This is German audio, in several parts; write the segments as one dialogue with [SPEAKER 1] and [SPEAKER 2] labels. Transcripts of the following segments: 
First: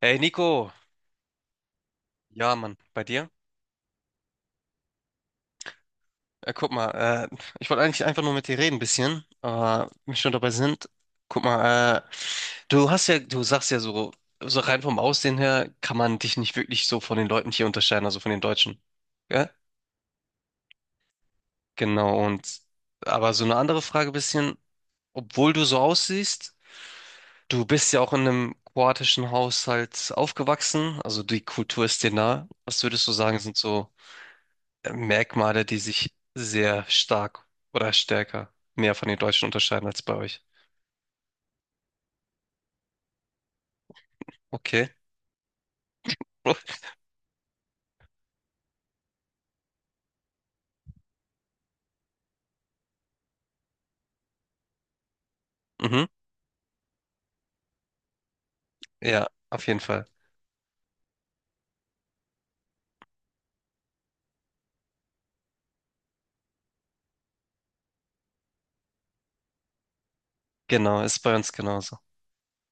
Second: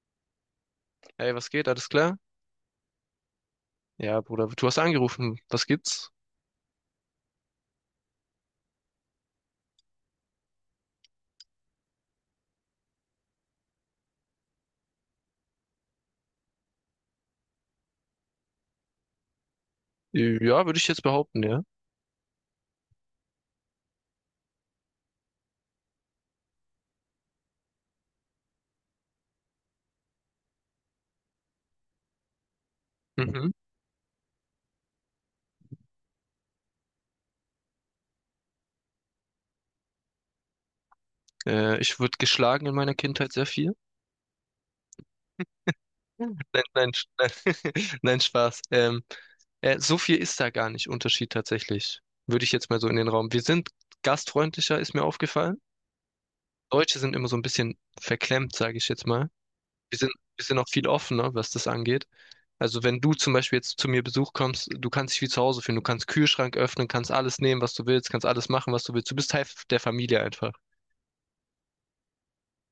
[SPEAKER 1] Hey Nico,
[SPEAKER 2] Hey, was geht? Alles klar?
[SPEAKER 1] ja Mann, bei dir?
[SPEAKER 2] Ja, Bruder, du hast angerufen. Was gibt's?
[SPEAKER 1] Guck mal, ich wollte eigentlich einfach nur mit dir reden ein bisschen, aber wenn wir schon dabei sind, guck mal, du sagst ja so, so rein vom Aussehen her kann man dich nicht wirklich so von den Leuten hier unterscheiden, also von den Deutschen. Ja?
[SPEAKER 2] Ja, würde ich jetzt behaupten, ja.
[SPEAKER 1] Genau, und aber so eine andere Frage bisschen, obwohl du so aussiehst, du bist ja auch in einem kroatischen Haushalt aufgewachsen, also die Kultur ist dir nah. Was würdest du sagen,
[SPEAKER 2] Mhm.
[SPEAKER 1] sind so Merkmale, die sich sehr stark oder stärker mehr von den Deutschen unterscheiden als bei euch.
[SPEAKER 2] Ich wurde geschlagen in meiner Kindheit sehr viel.
[SPEAKER 1] Okay.
[SPEAKER 2] Nein,
[SPEAKER 1] Uff.
[SPEAKER 2] nein, nein, Spaß. So viel ist da gar nicht Unterschied tatsächlich. Würde ich jetzt mal so in den Raum. Wir sind gastfreundlicher, ist mir aufgefallen.
[SPEAKER 1] Mhm.
[SPEAKER 2] Deutsche sind immer so ein bisschen verklemmt, sage ich jetzt
[SPEAKER 1] Ja,
[SPEAKER 2] mal.
[SPEAKER 1] auf jeden
[SPEAKER 2] Wir
[SPEAKER 1] Fall.
[SPEAKER 2] sind, wir sind auch viel offener, was das angeht. Also wenn du zum Beispiel jetzt zu mir Besuch kommst, du kannst dich wie zu Hause fühlen. Du kannst Kühlschrank öffnen, kannst alles nehmen, was du willst, kannst alles machen, was du willst. Du bist Teil der Familie einfach.
[SPEAKER 1] Genau, ist bei uns genauso.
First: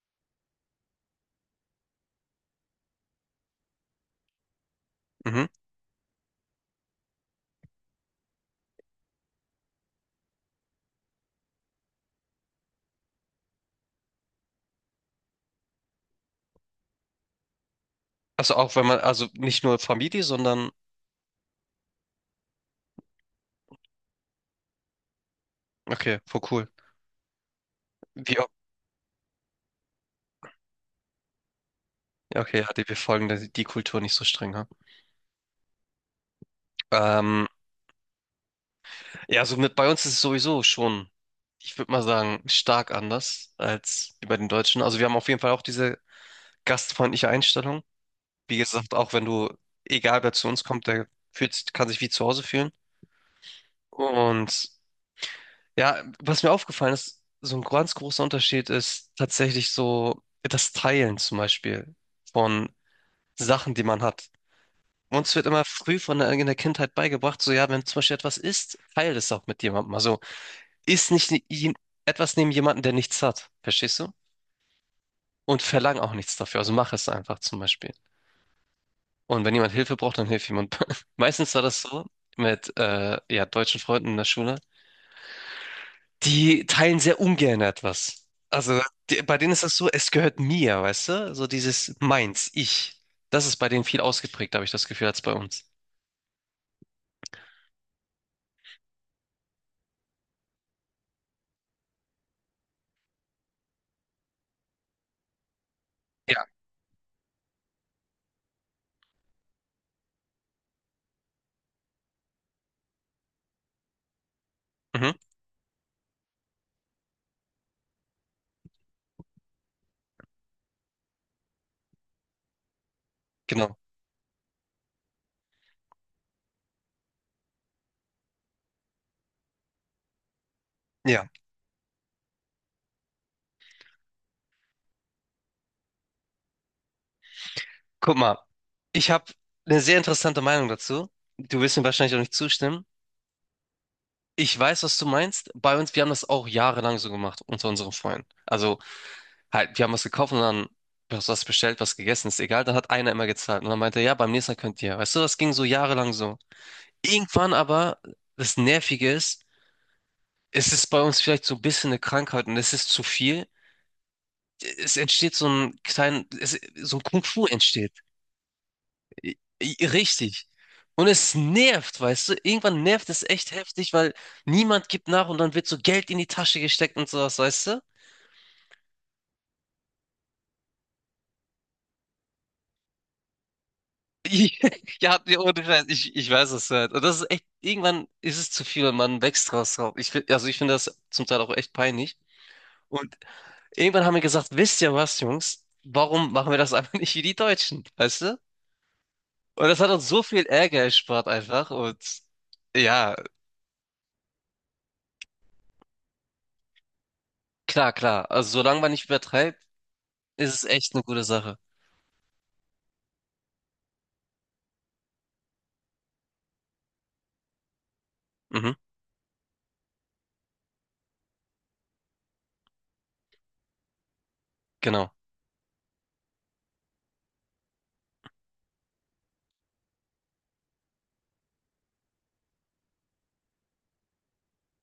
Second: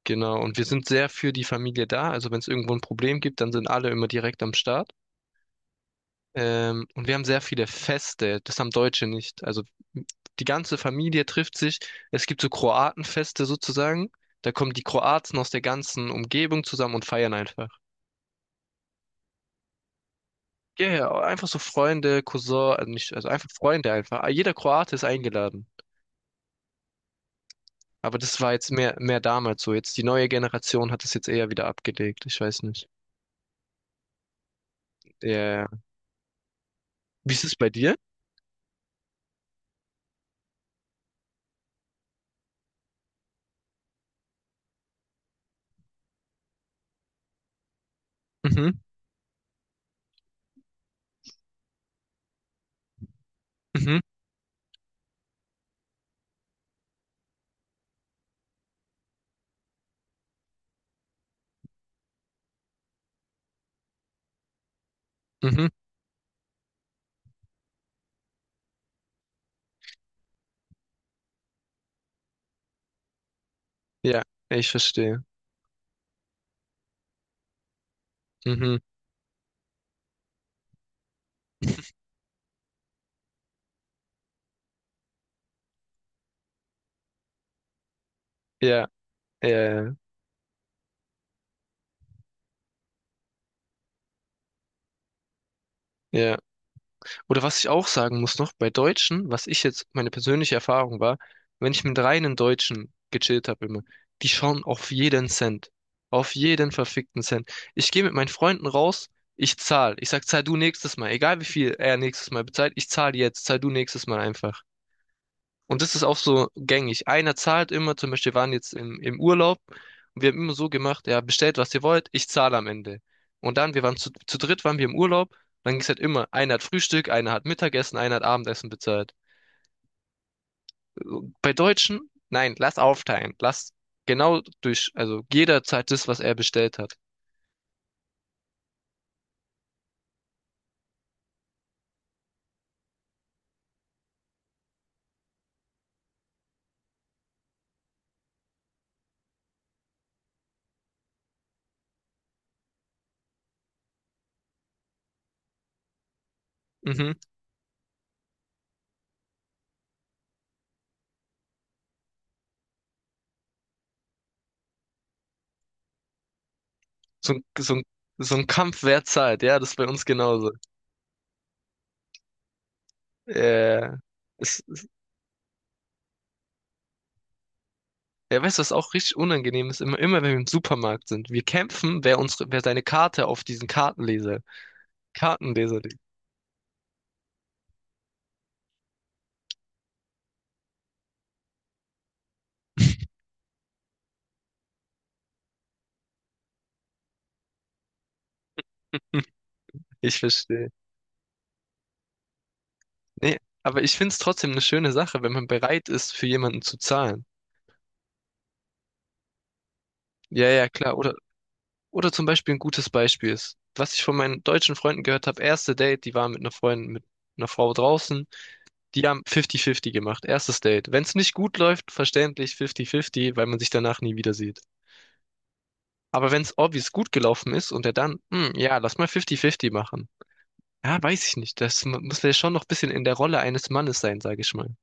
[SPEAKER 2] Genau. Und wir sind sehr für die Familie da. Also wenn es irgendwo ein Problem gibt, dann sind alle immer direkt am Start.
[SPEAKER 1] Mhm.
[SPEAKER 2] Und wir haben sehr viele Feste. Das haben Deutsche nicht. Also die ganze Familie trifft sich. Es gibt so Kroatenfeste sozusagen. Da kommen die Kroaten aus der ganzen Umgebung zusammen und feiern einfach.
[SPEAKER 1] Also auch wenn man, also nicht nur Familie, sondern,
[SPEAKER 2] Ja, ja, einfach so Freunde, Cousin, also nicht, also einfach Freunde einfach. Jeder Kroate ist eingeladen.
[SPEAKER 1] okay, voll cool.
[SPEAKER 2] Aber
[SPEAKER 1] Wie,
[SPEAKER 2] das
[SPEAKER 1] auch-
[SPEAKER 2] war jetzt mehr damals so. Jetzt die neue Generation hat das jetzt eher wieder abgelegt.
[SPEAKER 1] ja,
[SPEAKER 2] Ich
[SPEAKER 1] okay,
[SPEAKER 2] weiß
[SPEAKER 1] ja,
[SPEAKER 2] nicht.
[SPEAKER 1] wir folgen die Kultur nicht so streng, ha?
[SPEAKER 2] Ja, ja, ja. Wie ist
[SPEAKER 1] Ähm,
[SPEAKER 2] es bei dir?
[SPEAKER 1] ja, so mit bei uns ist es sowieso schon, ich würde mal sagen, stark anders als bei den Deutschen. Also wir haben auf jeden Fall auch diese gastfreundliche Einstellung. Wie
[SPEAKER 2] Mhm,
[SPEAKER 1] gesagt, auch wenn du, egal wer zu uns kommt, kann sich wie zu Hause fühlen.
[SPEAKER 2] mhm,
[SPEAKER 1] Und ja, was mir aufgefallen ist, so ein ganz großer Unterschied ist tatsächlich so das Teilen zum Beispiel von Sachen, die man hat. Uns wird immer
[SPEAKER 2] mhm.
[SPEAKER 1] früh von in der Kindheit beigebracht, so ja, wenn zum Beispiel etwas ist, teile es auch mit jemandem. Also isst nicht ne- jen- etwas neben jemandem, der nichts hat, verstehst du?
[SPEAKER 2] Ja, ich verstehe.
[SPEAKER 1] Und verlang auch nichts dafür. Also mach es einfach zum Beispiel.
[SPEAKER 2] Mhm.
[SPEAKER 1] Und wenn jemand Hilfe braucht, dann hilft jemand. Meistens war das so mit ja, deutschen Freunden in der Schule. Die teilen sehr ungern etwas. Also
[SPEAKER 2] Ja,
[SPEAKER 1] bei
[SPEAKER 2] ja,
[SPEAKER 1] denen ist
[SPEAKER 2] ja,
[SPEAKER 1] das so,
[SPEAKER 2] ja.
[SPEAKER 1] es gehört mir, weißt du? So dieses meins, ich. Das ist bei denen viel ausgeprägt, habe ich das Gefühl, als bei uns.
[SPEAKER 2] Ja. Oder was ich auch sagen muss noch, bei Deutschen, was ich jetzt, meine persönliche Erfahrung war, wenn ich mit reinen Deutschen gechillt habe immer, die schauen auf jeden Cent. Auf
[SPEAKER 1] Ja,
[SPEAKER 2] jeden verfickten Cent. Ich gehe mit meinen Freunden raus, ich zahl. Ich sag, zahl du nächstes Mal. Egal wie viel er nächstes Mal bezahlt, ich zahl jetzt, zahl du nächstes Mal einfach.
[SPEAKER 1] mhm,
[SPEAKER 2] Und das ist auch so gängig. Einer zahlt immer, zum Beispiel wir waren jetzt im Urlaub und wir haben immer so gemacht, ja, bestellt, was ihr wollt, ich zahle am Ende. Und dann,
[SPEAKER 1] genau.
[SPEAKER 2] wir waren zu dritt, waren wir im Urlaub, dann ging es halt immer, einer hat Frühstück, einer hat Mittagessen, einer hat Abendessen bezahlt.
[SPEAKER 1] Ja,
[SPEAKER 2] Bei Deutschen, nein, lass aufteilen, lass genau durch, also jeder zahlt das, was er bestellt hat.
[SPEAKER 1] guck mal. Ich habe eine sehr interessante Meinung dazu. Du wirst mir wahrscheinlich auch nicht zustimmen. Ich weiß, was du meinst. Bei uns, wir haben das auch jahrelang so gemacht unter unseren Freunden. Also Halt, wir haben was gekauft und dann was bestellt, was gegessen, ist egal. Dann hat einer immer gezahlt und dann meinte er, ja, beim nächsten Mal könnt ihr. Weißt du, das ging so jahrelang so.
[SPEAKER 2] Mhm.
[SPEAKER 1] Irgendwann aber, das Nervige ist, es ist bei uns vielleicht so ein bisschen eine Krankheit und es ist zu viel. Es entsteht so ein
[SPEAKER 2] So, ein-
[SPEAKER 1] Kung-Fu
[SPEAKER 2] so, ein-
[SPEAKER 1] entsteht.
[SPEAKER 2] so ein Kampf, wer zahlt, ja, das ist bei uns
[SPEAKER 1] Richtig.
[SPEAKER 2] genauso.
[SPEAKER 1] Und es nervt, weißt du? Irgendwann nervt es echt
[SPEAKER 2] Äh,
[SPEAKER 1] heftig, weil
[SPEAKER 2] es,
[SPEAKER 1] niemand gibt nach und dann wird so Geld in die Tasche gesteckt und sowas, weißt du?
[SPEAKER 2] Ja, weißt du, was auch richtig unangenehm ist? Immer wenn wir im Supermarkt sind. Wir kämpfen, wer seine Karte auf diesen
[SPEAKER 1] Ich- Ja, nee, ohne
[SPEAKER 2] Kartenleser
[SPEAKER 1] Scheiß,
[SPEAKER 2] legt.
[SPEAKER 1] ich weiß, was halt. Und das ist echt, irgendwann ist es zu viel und man wächst draus drauf. Also ich finde das zum Teil auch echt peinlich. Und irgendwann haben wir gesagt, wisst ihr was, Jungs, warum machen wir das einfach nicht wie die Deutschen, weißt du? Und das hat uns
[SPEAKER 2] Ich
[SPEAKER 1] so viel
[SPEAKER 2] verstehe.
[SPEAKER 1] Ärger erspart einfach. Und ja,
[SPEAKER 2] Nee, aber ich find's trotzdem eine schöne Sache, wenn man bereit ist, für jemanden zu zahlen.
[SPEAKER 1] klar, klar. Also solange man nicht übertreibt,
[SPEAKER 2] Ja,
[SPEAKER 1] ist es
[SPEAKER 2] ja,
[SPEAKER 1] echt
[SPEAKER 2] klar.
[SPEAKER 1] eine gute Sache.
[SPEAKER 2] Oder zum Beispiel ein gutes Beispiel ist, was ich von meinen deutschen Freunden gehört habe, erste Date, die waren mit einer Freundin, mit einer Frau draußen,
[SPEAKER 1] Mhm,
[SPEAKER 2] die haben 50-50 gemacht, erstes Date. Wenn es nicht gut läuft, verständlich 50-50, weil man sich danach nie wieder sieht.
[SPEAKER 1] genau.
[SPEAKER 2] Aber wenn es obvious gut gelaufen ist und er dann, hm, ja, lass mal 50-50 machen. Ja, weiß ich nicht. Das muss ja schon noch ein bisschen in der Rolle eines Mannes sein, sage ich mal.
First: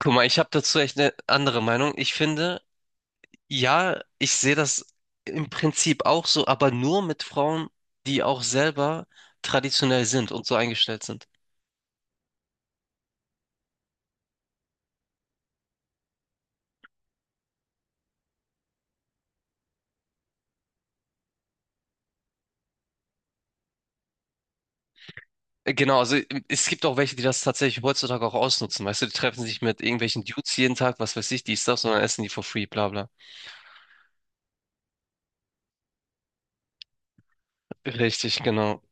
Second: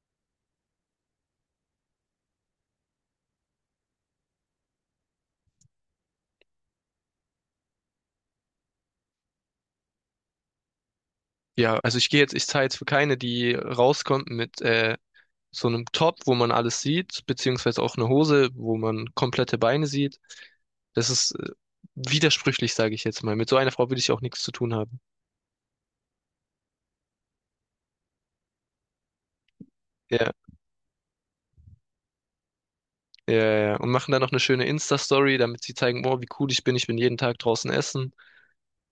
[SPEAKER 1] Guck mal, ich habe dazu echt eine andere Meinung. Ich finde, ja, ich sehe das im Prinzip auch so, aber nur mit Frauen, die auch selber traditionell sind und so eingestellt sind.
[SPEAKER 2] Ja, also ich gehe jetzt, ich zahle jetzt für keine, die rauskommt mit so einem Top, wo man alles sieht, beziehungsweise auch eine Hose, wo man komplette Beine sieht. Das ist widersprüchlich, sage ich jetzt mal. Mit so einer Frau will ich auch nichts zu tun haben.
[SPEAKER 1] Genau, also es gibt auch welche, die das tatsächlich heutzutage auch ausnutzen. Weißt du, die treffen sich mit irgendwelchen
[SPEAKER 2] Ja,
[SPEAKER 1] Dudes jeden Tag, was weiß ich, dies, das, und dann essen die for free, bla bla.
[SPEAKER 2] ja, ja. Und machen dann noch eine schöne Insta-Story, damit sie zeigen, boah, wie cool ich bin jeden Tag draußen essen.
[SPEAKER 1] Richtig, genau.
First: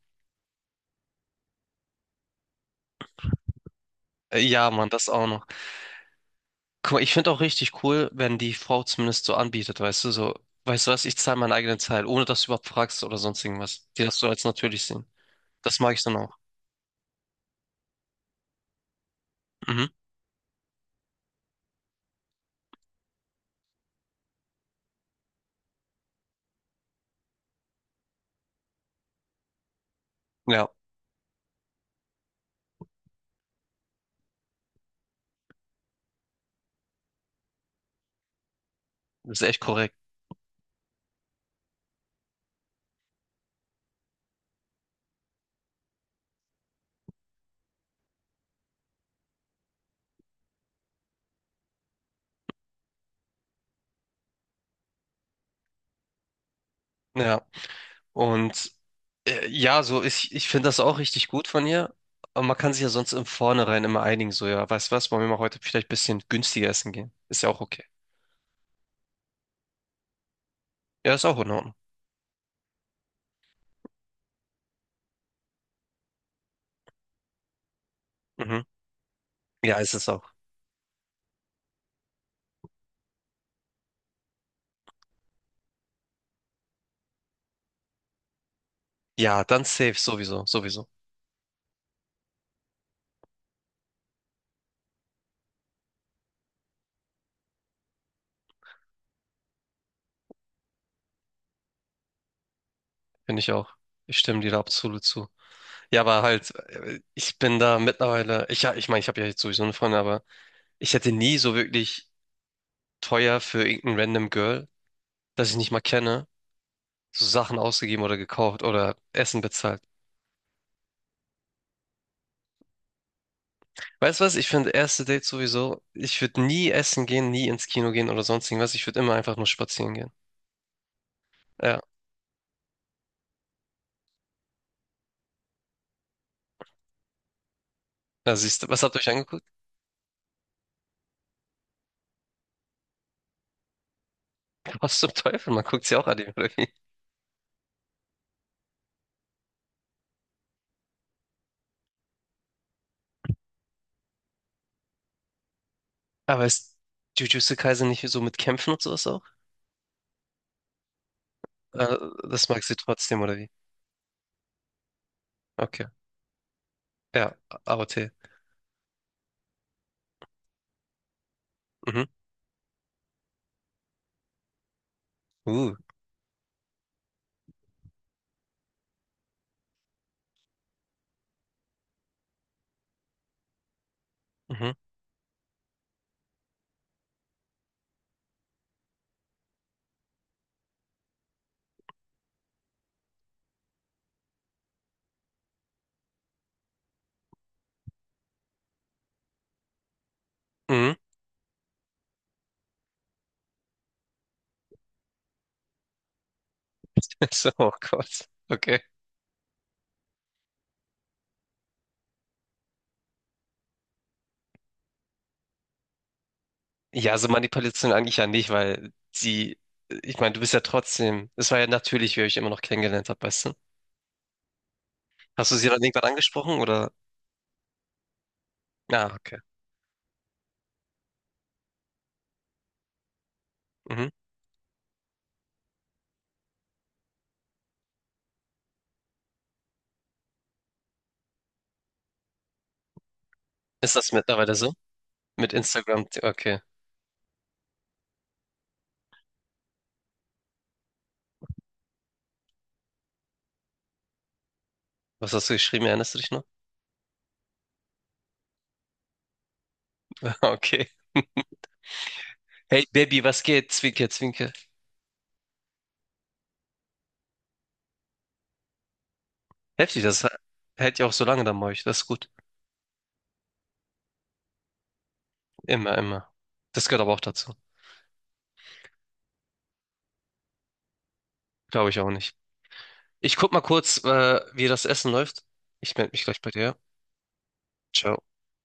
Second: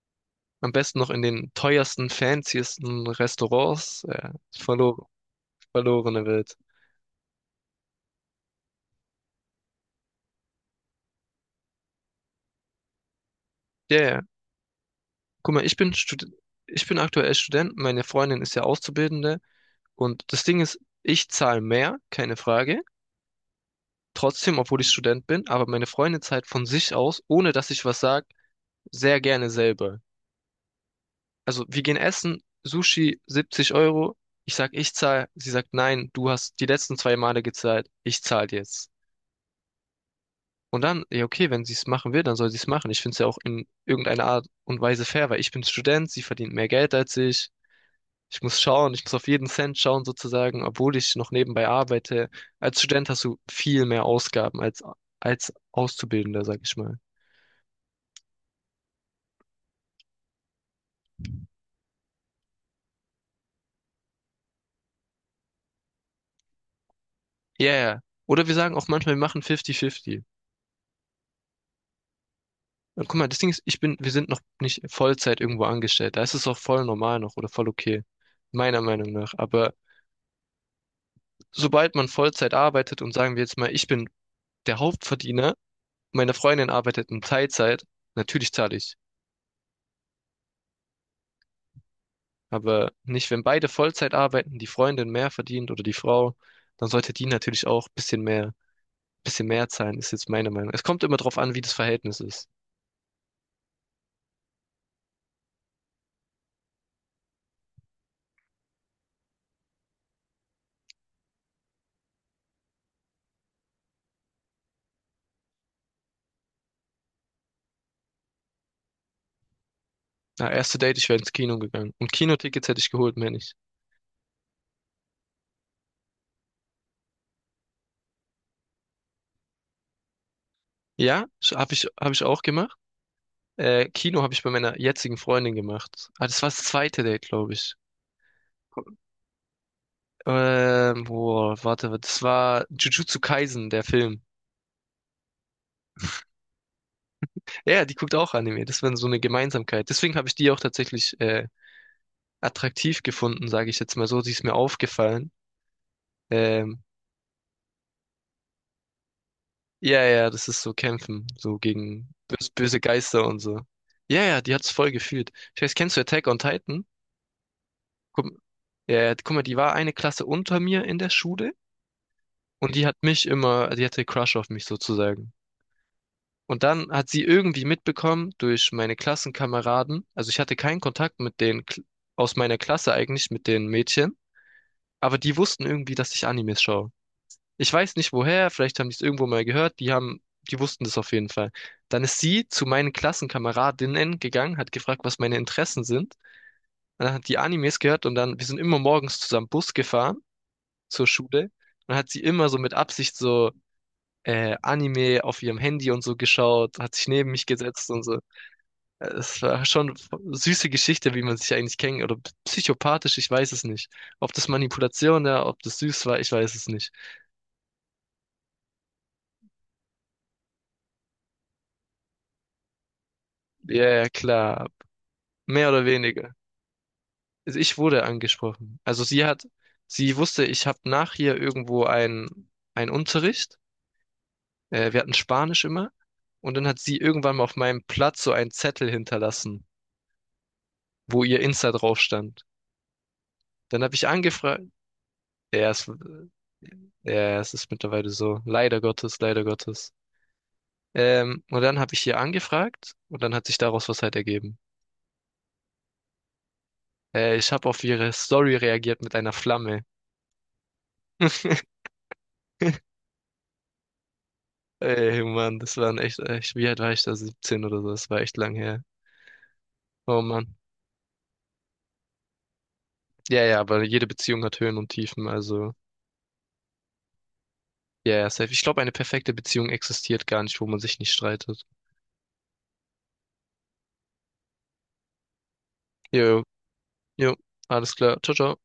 [SPEAKER 2] Am besten noch in den teuersten, fancysten Restaurants. Ja,
[SPEAKER 1] Ja, Mann, das auch noch.
[SPEAKER 2] verlorene Welt.
[SPEAKER 1] Guck mal, ich finde auch richtig cool, wenn die Frau zumindest so anbietet, weißt du, so, weißt du was, ich zahle meinen eigenen Teil, ohne dass du überhaupt fragst oder sonst irgendwas.
[SPEAKER 2] Ja,
[SPEAKER 1] Die das
[SPEAKER 2] ja.
[SPEAKER 1] so als natürlich sehen.
[SPEAKER 2] Guck mal, ich
[SPEAKER 1] Das
[SPEAKER 2] bin
[SPEAKER 1] mag ich dann
[SPEAKER 2] Stud
[SPEAKER 1] auch.
[SPEAKER 2] Ich bin aktuell Student, meine Freundin ist ja Auszubildende
[SPEAKER 1] Mhm.
[SPEAKER 2] und das Ding ist, ich zahle mehr, keine Frage. Trotzdem, obwohl ich Student bin, aber meine Freundin zahlt von sich aus, ohne dass ich was sage, sehr gerne selber.
[SPEAKER 1] Ja,
[SPEAKER 2] Also wir gehen essen, Sushi 70 Euro. Ich sag, ich zahle. Sie sagt, nein, du hast die letzten zwei Male gezahlt. Ich zahle jetzt.
[SPEAKER 1] das ist echt korrekt.
[SPEAKER 2] Und dann, ja, okay, wenn sie es machen will, dann soll sie es machen. Ich finde es ja auch in irgendeiner Art und Weise fair, weil ich bin Student, sie verdient mehr Geld als ich. Ich muss schauen, ich muss auf jeden Cent schauen sozusagen, obwohl ich noch nebenbei arbeite. Als Student hast du viel mehr Ausgaben als Auszubildender, sag ich mal.
[SPEAKER 1] Ja, und ja, ich finde das auch richtig gut von ihr. Aber man kann sich ja sonst im Vornherein immer einigen, so ja, weißt du was, wollen wir mal heute vielleicht ein bisschen günstiger essen gehen? Ist ja auch
[SPEAKER 2] Ja,
[SPEAKER 1] okay.
[SPEAKER 2] yeah. Oder wir sagen auch manchmal, wir machen 50-50.
[SPEAKER 1] Ja, ist auch in Ordnung.
[SPEAKER 2] Und guck mal, das Ding ist, wir sind noch nicht Vollzeit irgendwo angestellt. Da ist es auch voll normal noch oder voll okay.
[SPEAKER 1] Mhm.
[SPEAKER 2] Meiner Meinung nach. Aber
[SPEAKER 1] Ja, ist es auch.
[SPEAKER 2] sobald man Vollzeit arbeitet und sagen wir jetzt mal, ich bin der Hauptverdiener, meine Freundin arbeitet in Teilzeit. Natürlich zahle ich.
[SPEAKER 1] Ja, dann safe, sowieso, sowieso.
[SPEAKER 2] Aber nicht, wenn beide Vollzeit arbeiten, die Freundin mehr verdient oder die Frau, dann sollte die natürlich auch ein bisschen mehr zahlen, ist jetzt meine Meinung. Es kommt immer drauf an, wie das Verhältnis ist.
[SPEAKER 1] Finde ich auch. Ich stimme dir da absolut zu. Ja, aber halt, ich bin da mittlerweile, ich meine, ich habe ja jetzt sowieso eine Freundin, aber ich hätte nie so wirklich teuer für irgendein random Girl, das ich nicht mal kenne, so Sachen ausgegeben oder gekauft oder Essen bezahlt.
[SPEAKER 2] Na, erste Date, ich wäre ins Kino gegangen. Und Kinotickets hätte ich geholt, mehr nicht.
[SPEAKER 1] Weißt du was? Ich finde erste Dates sowieso, ich würde nie essen gehen, nie ins Kino gehen oder sonst irgendwas. Ich würde immer einfach nur spazieren gehen.
[SPEAKER 2] Ja,
[SPEAKER 1] Ja.
[SPEAKER 2] hab ich auch gemacht. Kino habe ich bei meiner jetzigen Freundin gemacht. Ah, das war das zweite Date, glaube ich.
[SPEAKER 1] Na, siehst du, was habt ihr euch angeguckt?
[SPEAKER 2] Boah, warte, das war Jujutsu Kaisen, der Film.
[SPEAKER 1] Was zum Teufel? Man guckt sie auch an, oder wie?
[SPEAKER 2] Ja, die guckt auch Anime. Das war so eine Gemeinsamkeit. Deswegen habe ich die auch tatsächlich attraktiv gefunden, sage ich jetzt mal so. Die ist mir aufgefallen.
[SPEAKER 1] Aber ist
[SPEAKER 2] Ähm,
[SPEAKER 1] Jujutsu Kaisen nicht so mit Kämpfen und sowas auch?
[SPEAKER 2] ja, ja, das ist so Kämpfen, so
[SPEAKER 1] Äh,
[SPEAKER 2] gegen
[SPEAKER 1] Das magst du
[SPEAKER 2] böse
[SPEAKER 1] trotzdem,
[SPEAKER 2] Geister
[SPEAKER 1] oder
[SPEAKER 2] und
[SPEAKER 1] wie?
[SPEAKER 2] so. Ja, ja, die hat's voll gefühlt. Ich weiß,
[SPEAKER 1] Okay.
[SPEAKER 2] kennst du Attack on Titan?
[SPEAKER 1] Ja, AOT.
[SPEAKER 2] Guck, ja, ja, guck mal, die war eine Klasse unter mir in der Schule
[SPEAKER 1] Mhm.
[SPEAKER 2] und die hat mich immer, die hatte Crush auf mich sozusagen.
[SPEAKER 1] Uh.
[SPEAKER 2] Und dann hat sie irgendwie mitbekommen durch meine Klassenkameraden, also ich hatte keinen Kontakt mit den aus meiner Klasse eigentlich, mit den Mädchen.
[SPEAKER 1] Mhm.
[SPEAKER 2] Aber die wussten irgendwie, dass ich Animes schaue. Ich weiß nicht woher, vielleicht haben die es irgendwo mal gehört, die wussten das auf jeden Fall. Dann ist sie zu meinen Klassenkameradinnen gegangen, hat gefragt, was meine Interessen sind. Und dann hat die Animes gehört und dann, wir sind immer morgens zusammen Bus gefahren
[SPEAKER 1] Mhm.
[SPEAKER 2] zur Schule. Und dann hat sie immer so mit Absicht so Anime auf ihrem Handy und so geschaut, hat sich neben mich
[SPEAKER 1] So, oh
[SPEAKER 2] gesetzt und so.
[SPEAKER 1] Gott. Okay.
[SPEAKER 2] Es war schon eine süße Geschichte, wie man sich eigentlich kennt. Oder psychopathisch, ich weiß es nicht. Ob das Manipulation war, ob das süß war, ich weiß es nicht.
[SPEAKER 1] Ja, so Manipulation eigentlich ja nicht, weil sie, ich meine, du bist ja trotzdem, es war ja natürlich, wie ihr euch immer noch kennengelernt habt, weißt du?
[SPEAKER 2] Ja, ja, klar.
[SPEAKER 1] Hast du sie
[SPEAKER 2] Mehr
[SPEAKER 1] dann
[SPEAKER 2] oder
[SPEAKER 1] irgendwann
[SPEAKER 2] weniger.
[SPEAKER 1] angesprochen oder?
[SPEAKER 2] Also ich wurde angesprochen.
[SPEAKER 1] Ah, okay.
[SPEAKER 2] Sie wusste, ich habe nach hier irgendwo einen Unterricht.
[SPEAKER 1] Mhm.
[SPEAKER 2] Wir hatten Spanisch immer. Und dann hat sie irgendwann mal auf meinem Platz so einen Zettel hinterlassen, wo ihr Insta drauf stand. Dann
[SPEAKER 1] Ist
[SPEAKER 2] habe ich
[SPEAKER 1] das mittlerweile
[SPEAKER 2] angefragt.
[SPEAKER 1] so? Mit
[SPEAKER 2] Ja, es,
[SPEAKER 1] Instagram? Okay.
[SPEAKER 2] ja, es ist mittlerweile so. Leider Gottes, leider Gottes. Und dann habe ich ihr angefragt und dann hat sich daraus was halt ergeben.
[SPEAKER 1] Was hast du geschrieben? Erinnerst du dich noch?
[SPEAKER 2] Ich habe auf ihre Story reagiert mit einer Flamme.
[SPEAKER 1] Okay. Hey, Baby, was geht? Zwinker, zwinker.
[SPEAKER 2] Ey, Mann, das waren echt, wie alt war ich da? 17 oder so, das war echt lang her.
[SPEAKER 1] Heftig,
[SPEAKER 2] Oh Mann.
[SPEAKER 1] hält ja auch so lange dann bei euch. Das ist gut.
[SPEAKER 2] Ja, ja, aber jede Beziehung hat Höhen und Tiefen, also.
[SPEAKER 1] Immer, immer. Das gehört aber auch dazu.
[SPEAKER 2] Ja, ja, safe. Ich glaube, eine perfekte Beziehung existiert gar nicht, wo man sich nicht streitet.
[SPEAKER 1] Glaube ich auch nicht. Ich guck mal kurz, wie das Essen läuft. Ich melde mich gleich
[SPEAKER 2] Jo,
[SPEAKER 1] bei dir.
[SPEAKER 2] jo, alles klar.
[SPEAKER 1] Ciao.
[SPEAKER 2] Ciao, ciao.